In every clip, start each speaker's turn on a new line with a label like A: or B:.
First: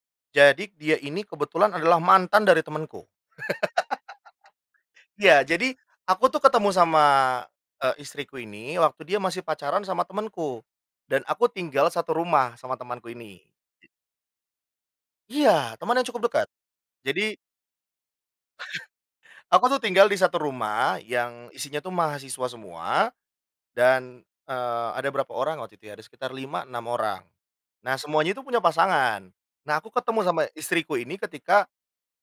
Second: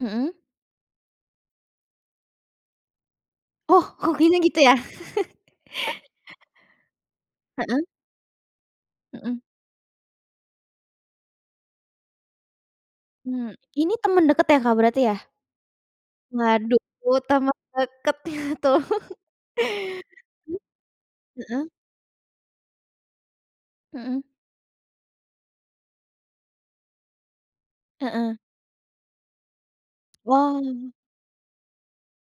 A: Mhm.
B: Jadi dia ini kebetulan adalah mantan dari temenku.
A: Oh kokinya gitu ya?
B: Iya, jadi aku tuh ketemu sama,
A: Mhm.
B: eee, istriku ini waktu dia
A: Mhm.
B: masih pacaran sama temenku, dan aku tinggal satu rumah sama temenku ini.
A: Mmm, ini temen deket ya Kak berarti ya?
B: Iya teman yang cukup dekat,
A: Waduh,
B: jadi
A: temen deketnya tuh.
B: aku tuh tinggal di satu
A: Mmm,
B: rumah, yang
A: heeh.
B: isinya tuh mahasiswa semua
A: Mhm.
B: dan, eee, ada berapa orang waktu itu ya? Ada sekitar 5 6 orang. Nah semuanya
A: Heeh.
B: itu punya pasangan, nah aku ketemu sama
A: Wow.
B: istriku ini ketika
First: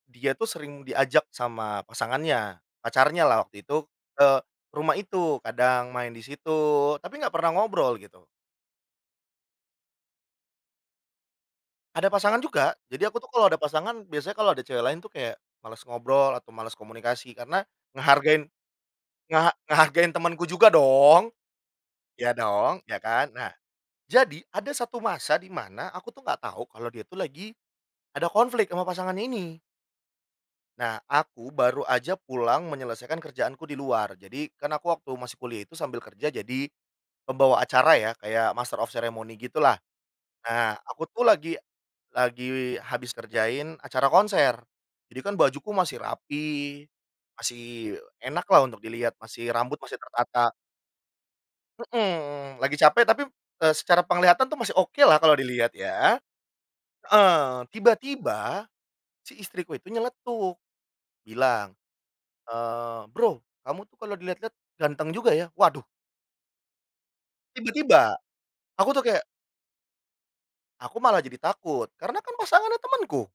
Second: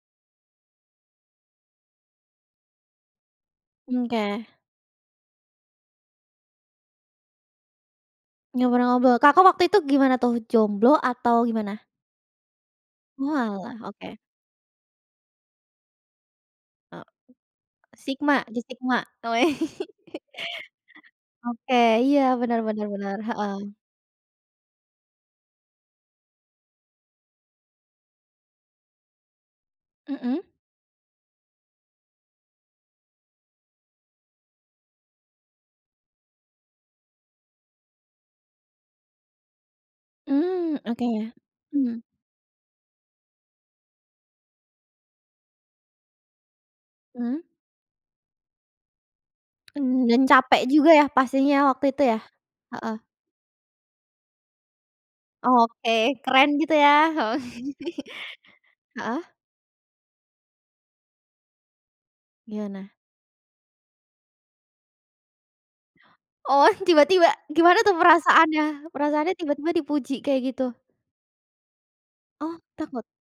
B: dia tuh sering diajak sama pasangannya, pacarnyalah waktu itu,
A: Mmm,
B: eee,
A: oke.
B: ke rumah itu, kadang main di situ tapi nggak pernah ngobrol gitu.
A: Ngobrol-ngobrol. Kakak waktu itu gimana tuh jomblo atau gimana?
B: Ada pasangan juga, jadi aku tuh kalau ada
A: Oalah,
B: pasangan
A: oke.
B: biasanya kalau ada cewek lain tuh kayak males ngobrol atau males
A: Ok
B: komunikasi karena
A: sigma,
B: ngehargain,
A: di sigma oke.
B: ngeha ngehargain temanku juga dong,
A: Oke, iya
B: iya
A: benar
B: dong,
A: benar
B: iya
A: bener,
B: kan. Nah
A: heeh.
B: jadi ada satu masa di mana, aku tuh nggak tahu kalau dia tuh lagi ada konflik sama pasangan ini
A: Mhm.
B: nah aku baru aja pulang menyelesaikan kerjaanku di luar. Jadi, kan aku waktu masih kuliah itu sambil kerja jadi pembawa acara ya, kayak master of ceremony gitu lah,
A: Mmm,
B: nah
A: oke
B: aku tuh
A: ya,
B: lagi
A: hmm.
B: lagi habis kerjain acara konser jadi kan bajuku masih rapi
A: Mmm.
B: masih enak lah untuk dilihat, masih rambut masih
A: Mmm, dan
B: tertata.
A: capek juga ya pastinya waktu itu ya?
B: Mhm, lagi capek
A: Heeh.
B: tapi p eee, secara penglihatan tuh masih oke lah kalau dilihat
A: Oke,
B: ya.
A: keren gitu ya, oh.
B: Heeh, tiba-tiba
A: Heeh.
B: si istriku itu nyeletuk bilang,
A: Gimana?
B: eee, "Bro, kamu tuh kalau dilihat-lihat ganteng juga ya," waduh.
A: Oh tiba-tiba, gimana tuh
B: Tiba-tiba, aku
A: perasaannya,
B: tuh kayak
A: perasaannya tiba-tiba dipuji kayak gitu?
B: Aku malah jadi takut karena kan
A: Oh
B: pasangannya
A: takut?
B: temenku.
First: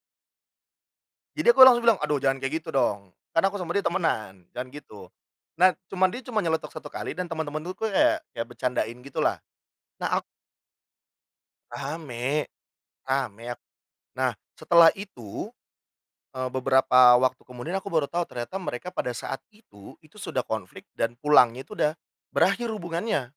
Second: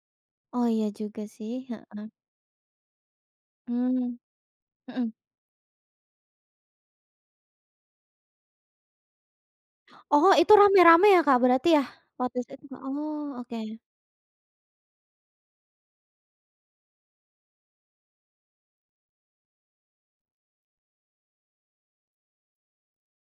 A: Oh iya juga sih,
B: Jadi aku langsung bilang,
A: heeh.
B: "Aduh jangan kayak gitu dong, kan aku sama dia
A: Mmm,
B: temenan, jangan gitu."
A: mhm.
B: Nah, cuman dia cuma nyeletuk 1 kali dan teman-teman tuh ku kayak kayak bercandain gitu lah, nah aku
A: Oh itu rame-rame ya Kak berarti ya? Pantes
B: rame,
A: aja it oh,
B: rame yap.
A: oke.
B: Nah setelah itu, eee, beberapa waktu kemudian aku baru tahu ternyata mereka pada saat itu, itu sudah konflik dan pulangnya itu udah berakhir hubungannya.